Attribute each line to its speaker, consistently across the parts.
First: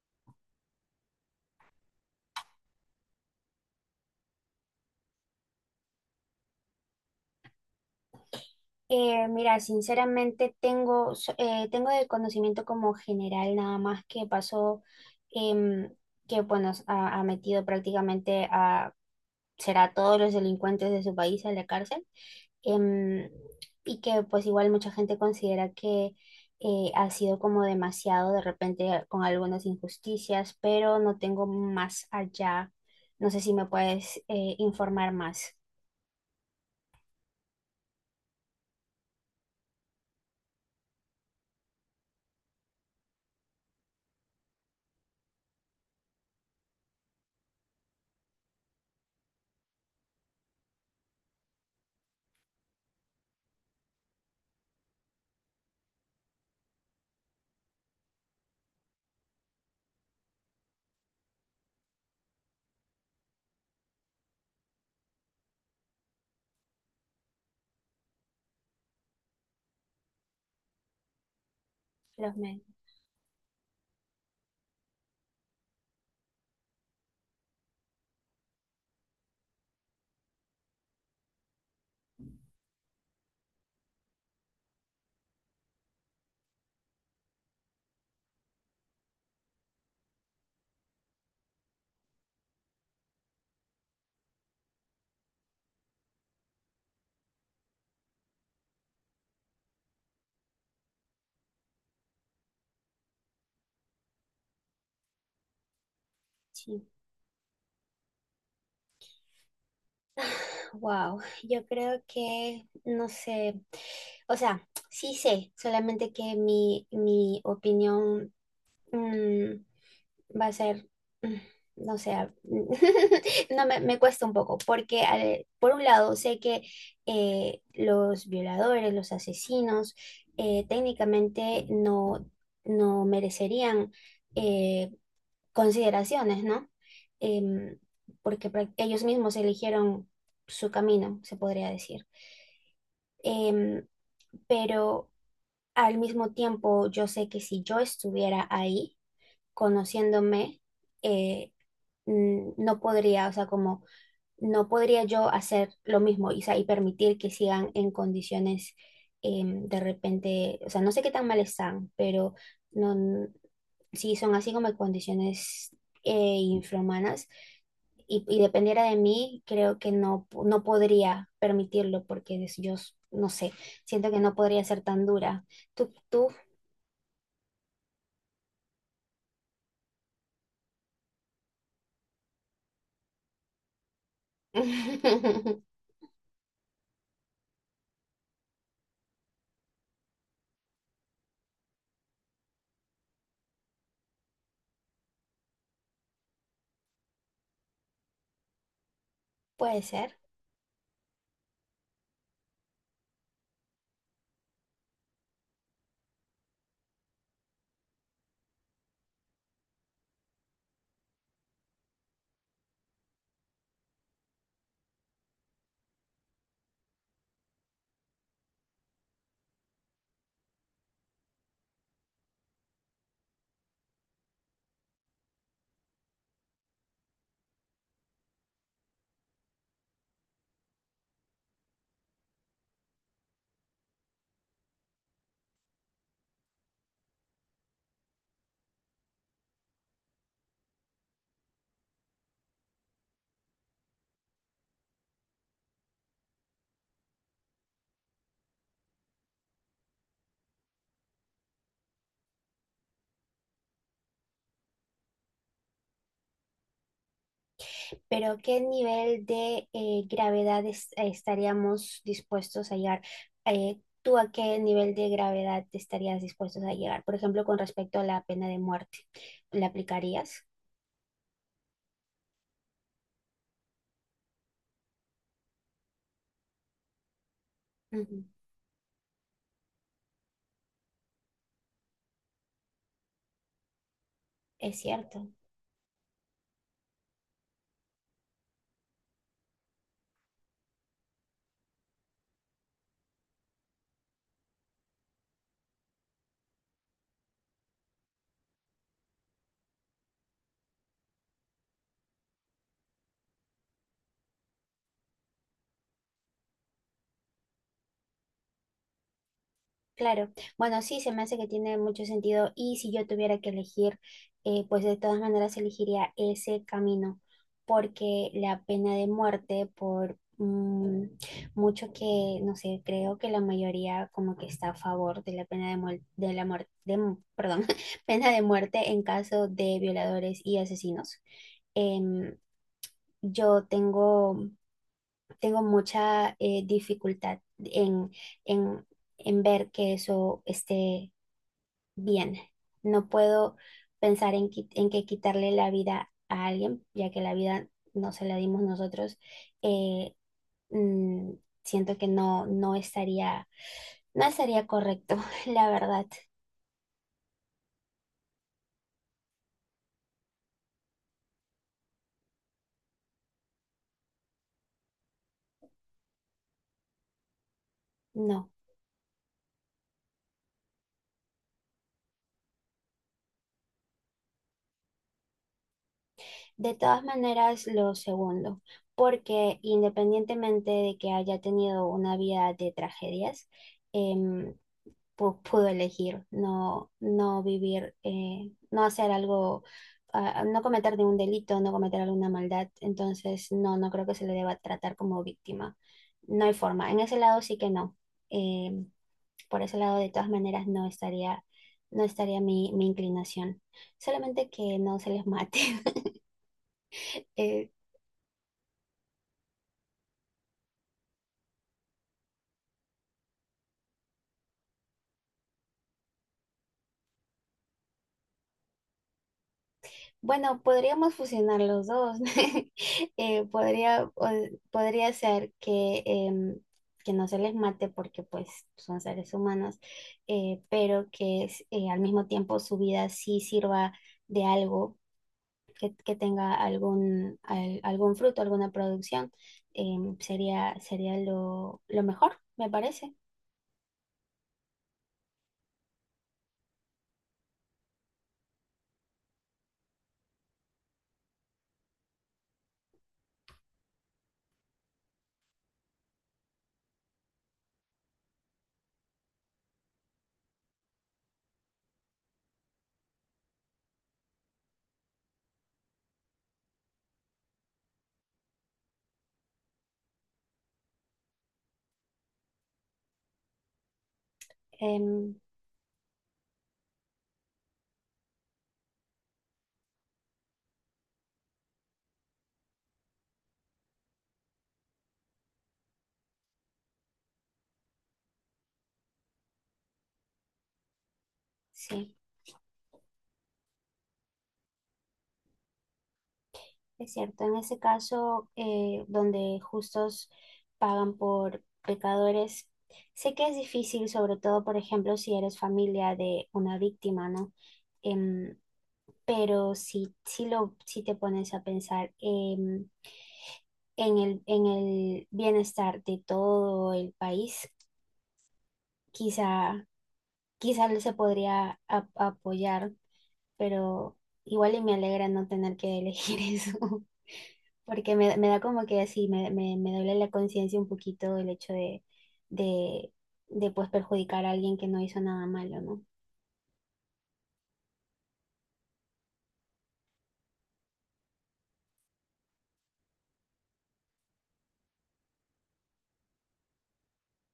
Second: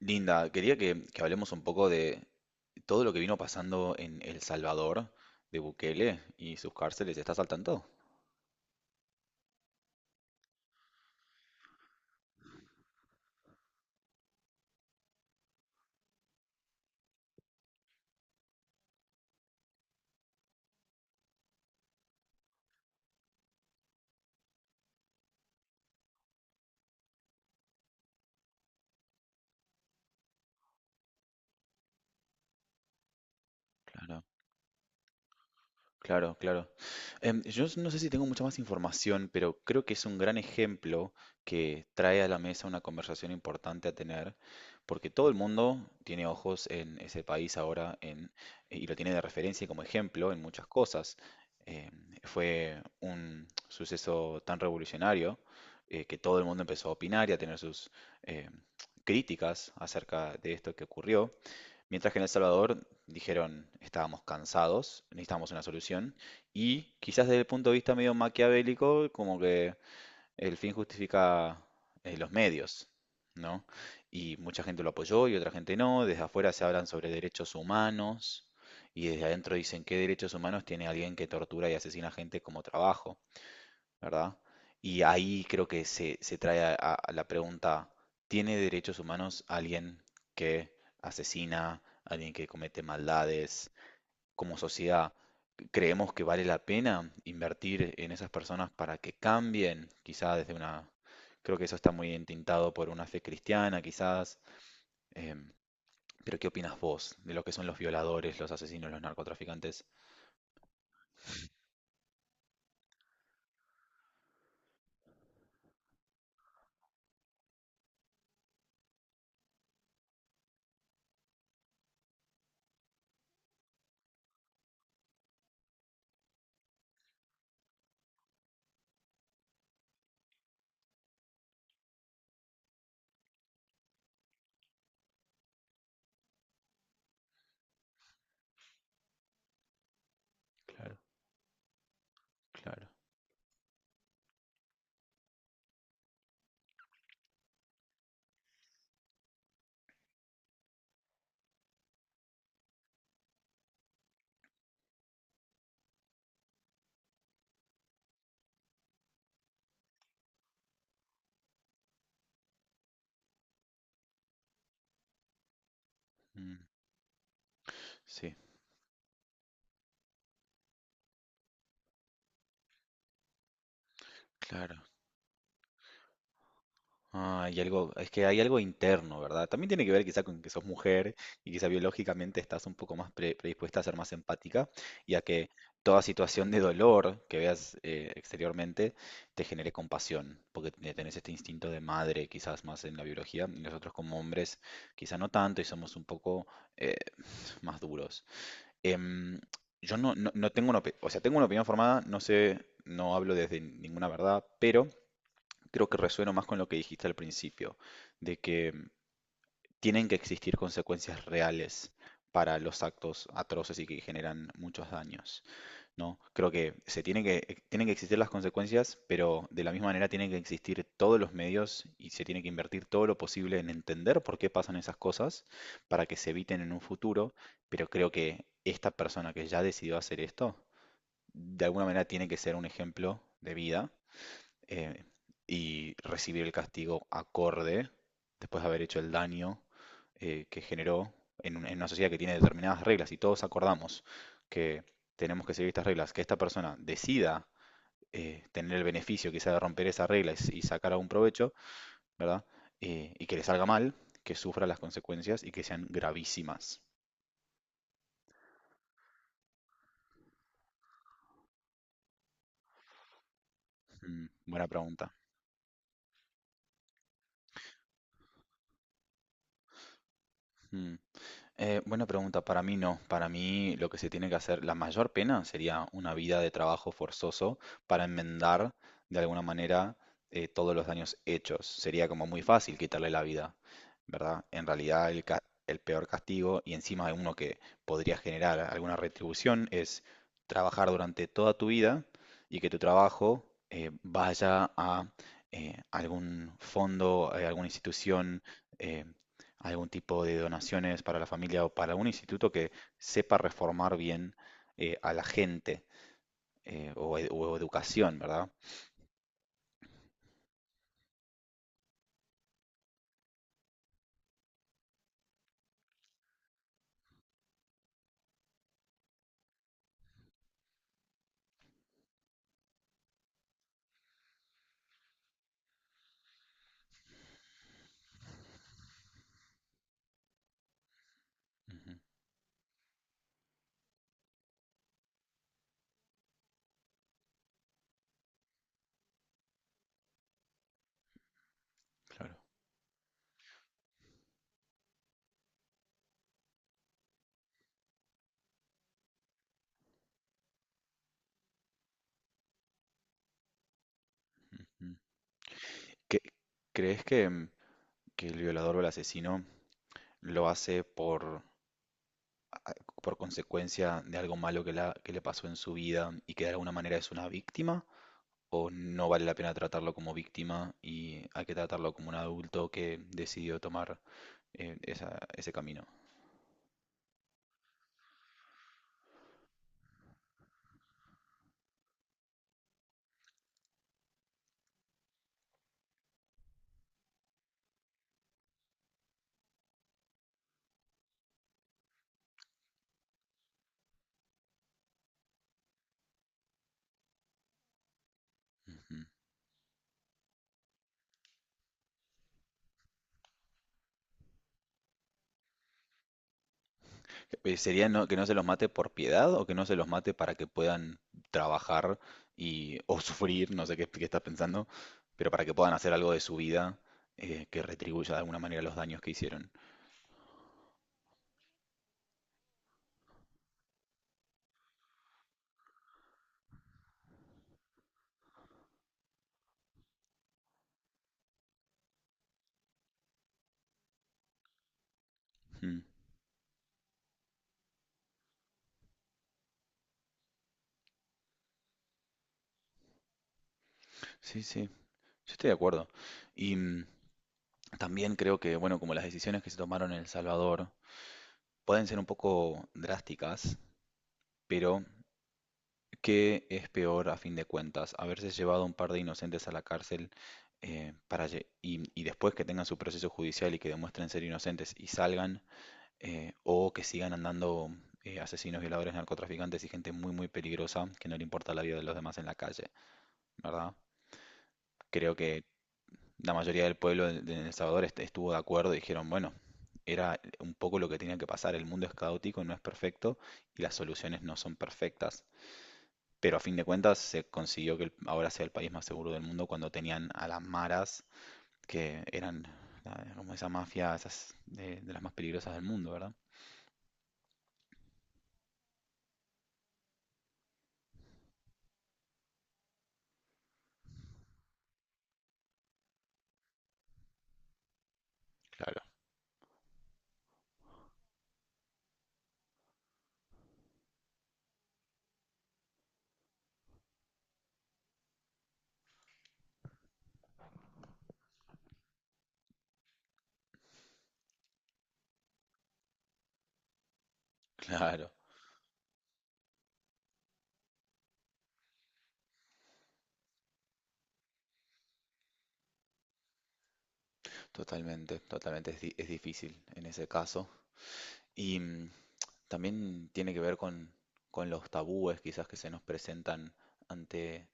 Speaker 1: Linda, quería que hablemos un poco de todo lo que vino pasando en El Salvador, de Bukele y sus cárceles. ¿Estás al tanto?
Speaker 2: Mira, sinceramente tengo el conocimiento como general nada más que pasó, em, que bueno, ha, ha metido prácticamente a, será a todos los delincuentes de su país a la cárcel, em, y que pues igual mucha gente considera que ha sido como demasiado de repente con algunas injusticias, pero no tengo más allá, no sé si me puedes
Speaker 1: Claro.
Speaker 2: informar más.
Speaker 1: Claro, claro. Yo no sé si tengo mucha más información, pero creo que es un gran ejemplo que trae a la mesa una conversación importante a tener, porque todo el mundo tiene ojos en ese país ahora. Y lo tiene de referencia y como ejemplo en muchas cosas. Em, Fue un suceso tan revolucionario que todo el mundo empezó a opinar y a tener sus em, críticas acerca de esto que ocurrió. Mientras que en El Salvador dijeron, estábamos cansados, necesitábamos una solución, y quizás desde el punto de vista medio maquiavélico, como que el fin justifica los
Speaker 2: Los medios.
Speaker 1: medios, ¿no? Y mucha gente lo apoyó y otra gente no, desde afuera se hablan sobre derechos humanos, y desde adentro dicen qué derechos humanos tiene alguien que tortura y asesina gente como trabajo. ¿Verdad? Y ahí creo que se trae a la pregunta, ¿tiene derechos humanos alguien que asesina, alguien que comete maldades? Como sociedad, ¿creemos que vale la pena invertir en esas personas para que cambien? Quizás desde una... Creo que eso está muy entintado por una fe cristiana, quizás. em, pero ¿qué opinas
Speaker 2: Sí.
Speaker 1: vos de lo que son los violadores, los asesinos, los narcotraficantes?
Speaker 2: Wow, yo creo que no sé, o sea, sí sé, solamente que mi opinión mm, va a ser, mm, no sé, no me, me cuesta un poco, porque por un lado sé que los violadores, los asesinos, técnicamente no, no merecerían eh, consideraciones, ¿no? Em, porque ellos mismos eligieron su
Speaker 1: Claro,
Speaker 2: camino, se podría decir.
Speaker 1: claro.
Speaker 2: Em, pero al mismo tiempo, yo sé que si yo estuviera ahí, conociéndome, eh, no podría, o sea, como no podría yo hacer lo mismo y, o sea, y permitir que sigan en condiciones de repente, o sea, no sé qué tan mal están, pero no sí, son así como condiciones eh,
Speaker 1: Mm,
Speaker 2: infrahumanas.
Speaker 1: sí,
Speaker 2: Y dependiera de mí, creo que no, no podría permitirlo porque yo, no sé, siento que no podría
Speaker 1: claro.
Speaker 2: ser tan dura. Tú, tú,
Speaker 1: Ah, hay algo, es que hay algo interno, ¿verdad? También tiene que ver quizá con que sos mujer y quizá biológicamente estás un poco más predispuesta a ser más empática y a que toda situación de dolor que veas exteriormente te genere compasión, porque tenés este instinto de madre quizás más en la biología y nosotros como hombres quizá no tanto y somos un poco eh, más duros. Em,
Speaker 2: puede
Speaker 1: yo
Speaker 2: ser,
Speaker 1: no, no, no tengo una o sea, tengo una opinión formada, no sé, no hablo desde ninguna verdad, pero creo que resueno más con lo que dijiste al principio, de que tienen que existir consecuencias reales para los actos atroces y que generan muchos daños, ¿no? Creo que se tiene que, tienen que existir las consecuencias, pero de la misma manera tienen que existir todos los medios y se tiene que invertir todo lo posible en entender por qué pasan esas cosas para que se eviten en un futuro, pero creo que esta persona que ya decidió hacer esto, de alguna manera tiene que ser un ejemplo de vida eh, y recibir el castigo acorde después de haber hecho el daño que generó en, en una sociedad que tiene determinadas reglas y todos acordamos que tenemos que seguir estas reglas, que esta persona decida tener el beneficio quizá de romper esas reglas y sacar algún provecho, ¿verdad? Y que le salga mal, que sufra las consecuencias y que sean gravísimas.
Speaker 2: pero ¿qué nivel de gravedad estaríamos dispuestos a llegar? ¿Tú
Speaker 1: Mm,
Speaker 2: a qué
Speaker 1: buena
Speaker 2: nivel de
Speaker 1: pregunta.
Speaker 2: gravedad estarías dispuestos a llegar? Por ejemplo, con respecto a la pena de muerte, ¿la aplicarías?
Speaker 1: Mm. Buena pregunta, para mí no. Para mí lo que se tiene que hacer, la mayor pena sería una vida de trabajo forzoso para
Speaker 2: Ujú.
Speaker 1: enmendar de alguna manera todos los daños hechos. Sería como muy fácil quitarle la vida, ¿verdad? En
Speaker 2: Es
Speaker 1: realidad el,
Speaker 2: cierto.
Speaker 1: el peor castigo y encima de uno que podría generar alguna retribución es trabajar durante toda tu vida y que tu trabajo vaya a algún fondo, alguna institución. eh, Algún tipo de donaciones para la familia o para un instituto que sepa reformar bien a la gente o, o educación, ¿verdad?
Speaker 2: Claro, bueno, sí, se me hace que tiene mucho sentido y si yo tuviera que elegir, pues de todas maneras elegiría ese camino, porque la pena de muerte, por mucho que, no sé, creo que la mayoría como que está a favor de la pena de, de la muerte, perdón, pena de muerte en caso de violadores y asesinos.
Speaker 1: Ujú,
Speaker 2: Em, yo tengo, tengo mucha dificultad en en ver que eso esté
Speaker 1: claro.
Speaker 2: bien. No puedo pensar en, en que quitarle la vida a alguien, ya que la vida no se la dimos nosotros. Eh, mm, siento que no, no estaría, no estaría
Speaker 1: Ujú.
Speaker 2: correcto, la verdad,
Speaker 1: ¿Qué- crees que, que el violador o el asesino lo hace por consecuencia de algo malo que, que le pasó en su vida y que de alguna manera es una víctima?
Speaker 2: no.
Speaker 1: ¿O no vale la pena tratarlo como víctima y hay que tratarlo como un adulto que decidió tomar ese camino?
Speaker 2: De todas maneras, lo segundo, porque independientemente de que haya tenido una vida de tragedias, em, pudo elegir no, no vivir, no hacer algo, no cometer ningún delito, no cometer alguna maldad. Entonces, no, no creo que se le deba tratar como víctima. No hay forma. En ese lado sí que no. Eh, por ese lado, de todas maneras, no estaría, no estaría mi inclinación. Solamente que no se les mate. Eh,
Speaker 1: ¿Sería que no se los mate por piedad o que no se los mate para que puedan trabajar y, o sufrir, no sé qué, qué estás pensando, pero para que puedan hacer algo de su vida que retribuya de alguna manera los daños que hicieron?
Speaker 2: bueno, podríamos fusionar los dos. Podría ser que, que no se les mate porque pues son seres humanos, pero que al mismo tiempo su vida sí sirva de algo,
Speaker 1: Mm,
Speaker 2: que tenga algún, algún fruto, alguna producción. Sería lo mejor, me parece.
Speaker 1: sí, sí, yo estoy de acuerdo. Y también creo que, bueno, como las decisiones que se tomaron en El Salvador pueden ser un poco drásticas, pero ¿qué es peor a fin de cuentas? ¿Haberse llevado un par de inocentes a la cárcel y después que tengan su proceso judicial y que demuestren ser inocentes y salgan, o que sigan andando asesinos, violadores, narcotraficantes y gente muy, muy peligrosa que no le importa la vida de los demás en la calle, ¿verdad? Creo
Speaker 2: Em,
Speaker 1: que la mayoría del pueblo de El Salvador estuvo de acuerdo y dijeron, bueno, era un poco lo que tenía que pasar, el mundo es caótico, no es perfecto y las soluciones no son perfectas. Pero a fin de cuentas se consiguió que ahora sea el país más seguro del mundo cuando tenían a las maras, que
Speaker 2: sí.
Speaker 1: eran como esa mafia, esas de las más peligrosas del mundo, ¿verdad?
Speaker 2: Es cierto, en ese caso, donde justos pagan por pecadores, sé que es difícil, sobre todo, por ejemplo, si eres familia de una víctima, ¿no? Em,
Speaker 1: Claro.
Speaker 2: pero si te pones a pensar en el bienestar de todo el país, quizá, quizá se podría apoyar, pero igual y me alegra no tener que elegir eso.
Speaker 1: Claro,
Speaker 2: Porque me da como que así, me duele la conciencia un poquito el hecho de, de pues perjudicar a alguien que no hizo nada malo, ¿no?
Speaker 1: totalmente, totalmente. Es, es difícil en ese caso. Y también tiene que ver con los tabúes quizás que se nos presentan ante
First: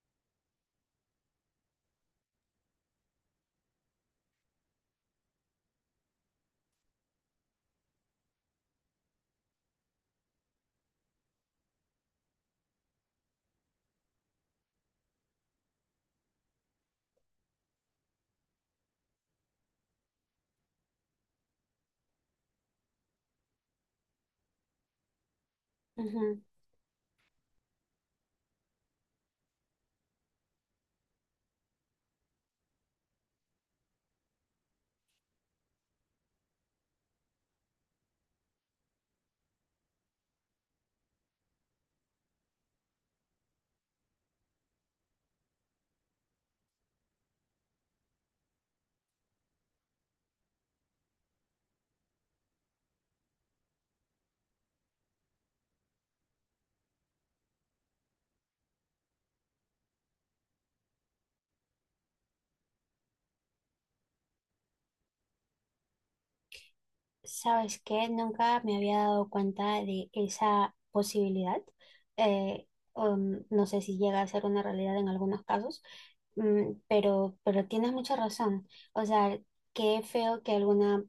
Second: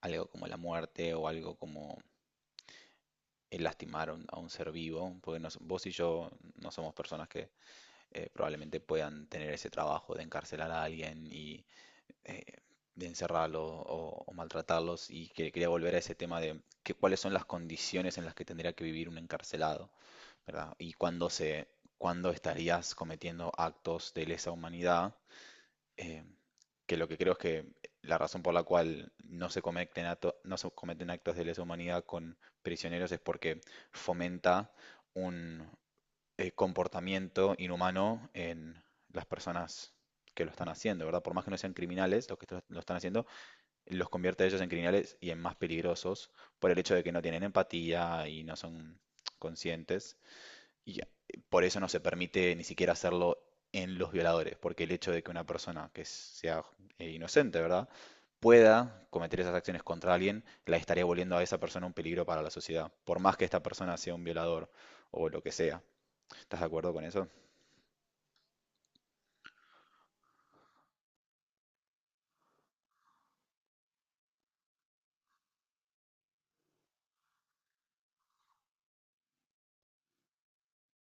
Speaker 1: algo como la muerte o algo como el lastimar a un ser vivo. Porque vos y yo no somos personas que probablemente puedan tener ese trabajo de encarcelar a alguien y eh, de encerrarlo o maltratarlos. Y quería volver a ese tema de que, cuáles son las condiciones en las que tendría que vivir un encarcelado, ¿verdad? Y cuándo se, cuándo estarías cometiendo actos de lesa humanidad, eh,
Speaker 2: Ujú.
Speaker 1: que lo que creo es que la razón por la cual no se cometen no se cometen actos de lesa humanidad con prisioneros es porque fomenta un, comportamiento inhumano en las personas que lo están haciendo, ¿verdad? Por más que no sean criminales, los que lo están haciendo, los convierte a ellos en criminales y en más peligrosos por el hecho de que no tienen empatía y no son conscientes. Y por eso no se permite ni siquiera hacerlo en los violadores, porque el hecho de que una persona que sea inocente, ¿verdad? Pueda cometer esas acciones contra alguien, la estaría volviendo a esa persona un peligro para la sociedad, por más que esta persona sea un violador o lo que sea. ¿Estás de acuerdo con eso?
Speaker 2: ¿Sabes qué? Nunca me había dado cuenta de esa posibilidad. Eh, no sé si llega a ser una realidad en algunos casos, pero tienes mucha razón. O sea, qué feo que alguna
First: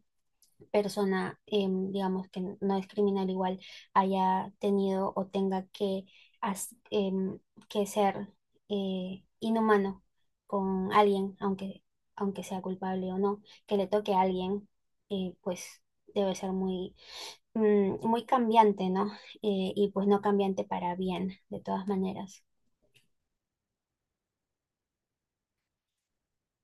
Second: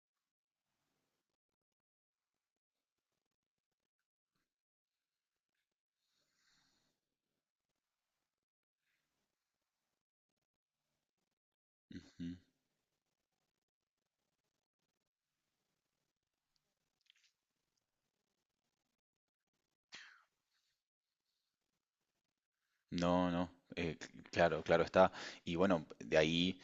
Speaker 2: persona, digamos, que no es criminal igual, haya tenido o tenga que, as- em, que ser inhumano con alguien, aunque,
Speaker 1: Ujú.
Speaker 2: aunque sea culpable o no, que le toque a alguien, pues debe ser muy, muy cambiante, ¿no? Y pues no cambiante para bien, de todas maneras.
Speaker 1: No, no, claro, claro está. Y bueno, de ahí,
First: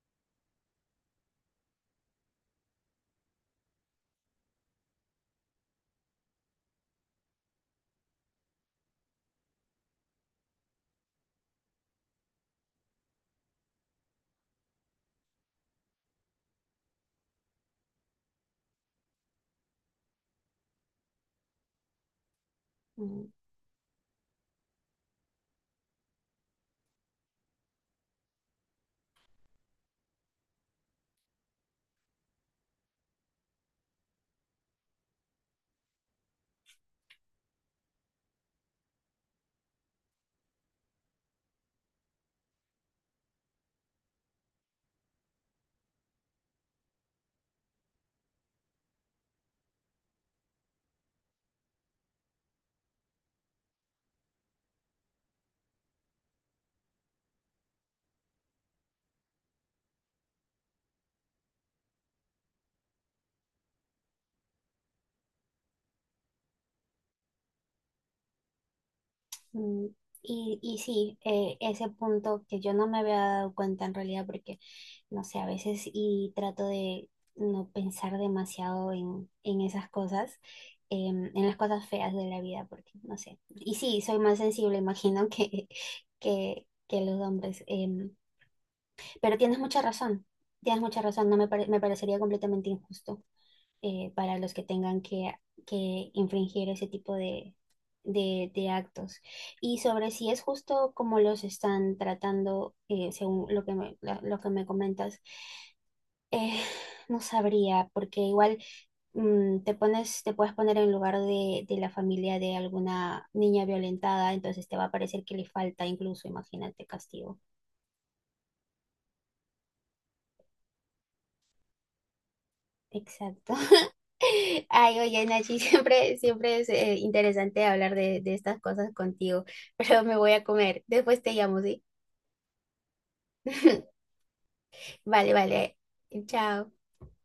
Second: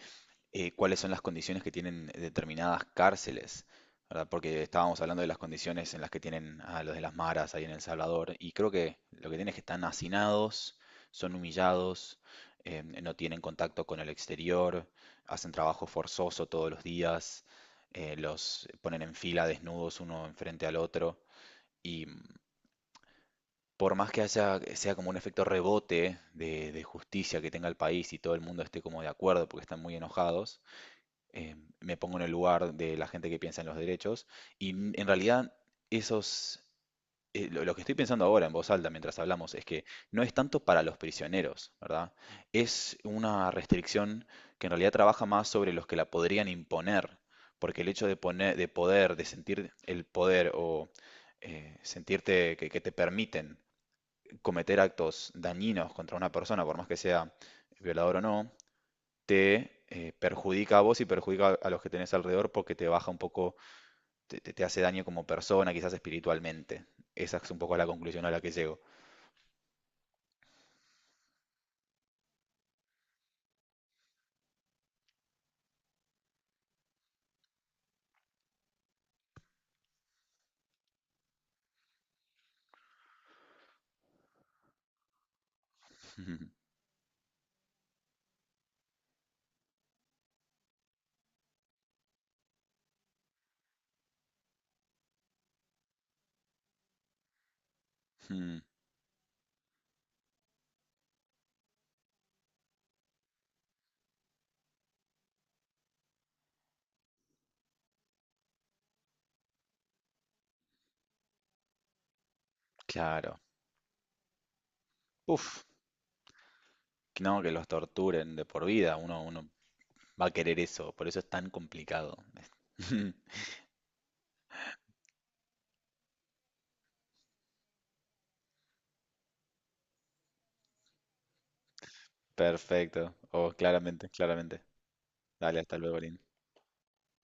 Speaker 1: ¿cuáles son las condiciones que tienen determinadas cárceles? ¿Verdad? Porque estábamos hablando de las condiciones en las que tienen a los de las maras ahí en El Salvador, y creo que lo que tienen es que están hacinados, son humillados, no tienen contacto con el exterior, hacen trabajo forzoso todos los días, los ponen en fila desnudos uno enfrente al otro.
Speaker 2: Mm.
Speaker 1: Por más que haya, sea como un efecto rebote de justicia que tenga el país y todo el mundo esté como de acuerdo porque están muy enojados, eh, me pongo en el lugar de la gente que piensa en los derechos y en realidad esos, lo que estoy pensando ahora en voz alta mientras hablamos es que no es tanto para los prisioneros, ¿verdad? Es una restricción que en realidad trabaja más sobre los que la podrían imponer, porque el hecho de poner, de poder, de sentir el poder o sentirte que te permiten cometer actos dañinos contra una persona, por más que sea violador o no, te perjudica a vos y perjudica a los que tenés alrededor porque te baja un poco, te, hace daño como persona, quizás espiritualmente. Esa es un poco la conclusión a la que llego.
Speaker 2: Mm, y sí, ese punto que yo no me había dado cuenta en realidad porque, no sé, a veces y trato de no pensar demasiado en esas cosas, en las cosas feas de la vida, porque, no sé, y sí, soy más sensible, imagino, que, que los hombres, pero tienes mucha razón, no me, pare- me parecería completamente injusto para los que tengan que infringir ese tipo de actos. Y sobre si es justo como los están tratando, según lo que lo que me comentas, eh, no sabría, porque igual te puedes poner en lugar de la familia de alguna
Speaker 1: Claro.
Speaker 2: niña violentada, entonces te va a parecer que le
Speaker 1: Uf,
Speaker 2: falta incluso, imagínate, castigo.
Speaker 1: no, que los torturen de por vida, uno, uno va a querer eso, por eso es tan complicado.
Speaker 2: Exacto. Ay, oye, Nachi, siempre, siempre es interesante hablar de estas cosas contigo, pero me voy a comer. Después te llamo, ¿sí?
Speaker 1: Perfecto. Oh, claramente, claramente.
Speaker 2: Vale,
Speaker 1: Dale,
Speaker 2: vale.
Speaker 1: hasta luego, Lin.
Speaker 2: Chao.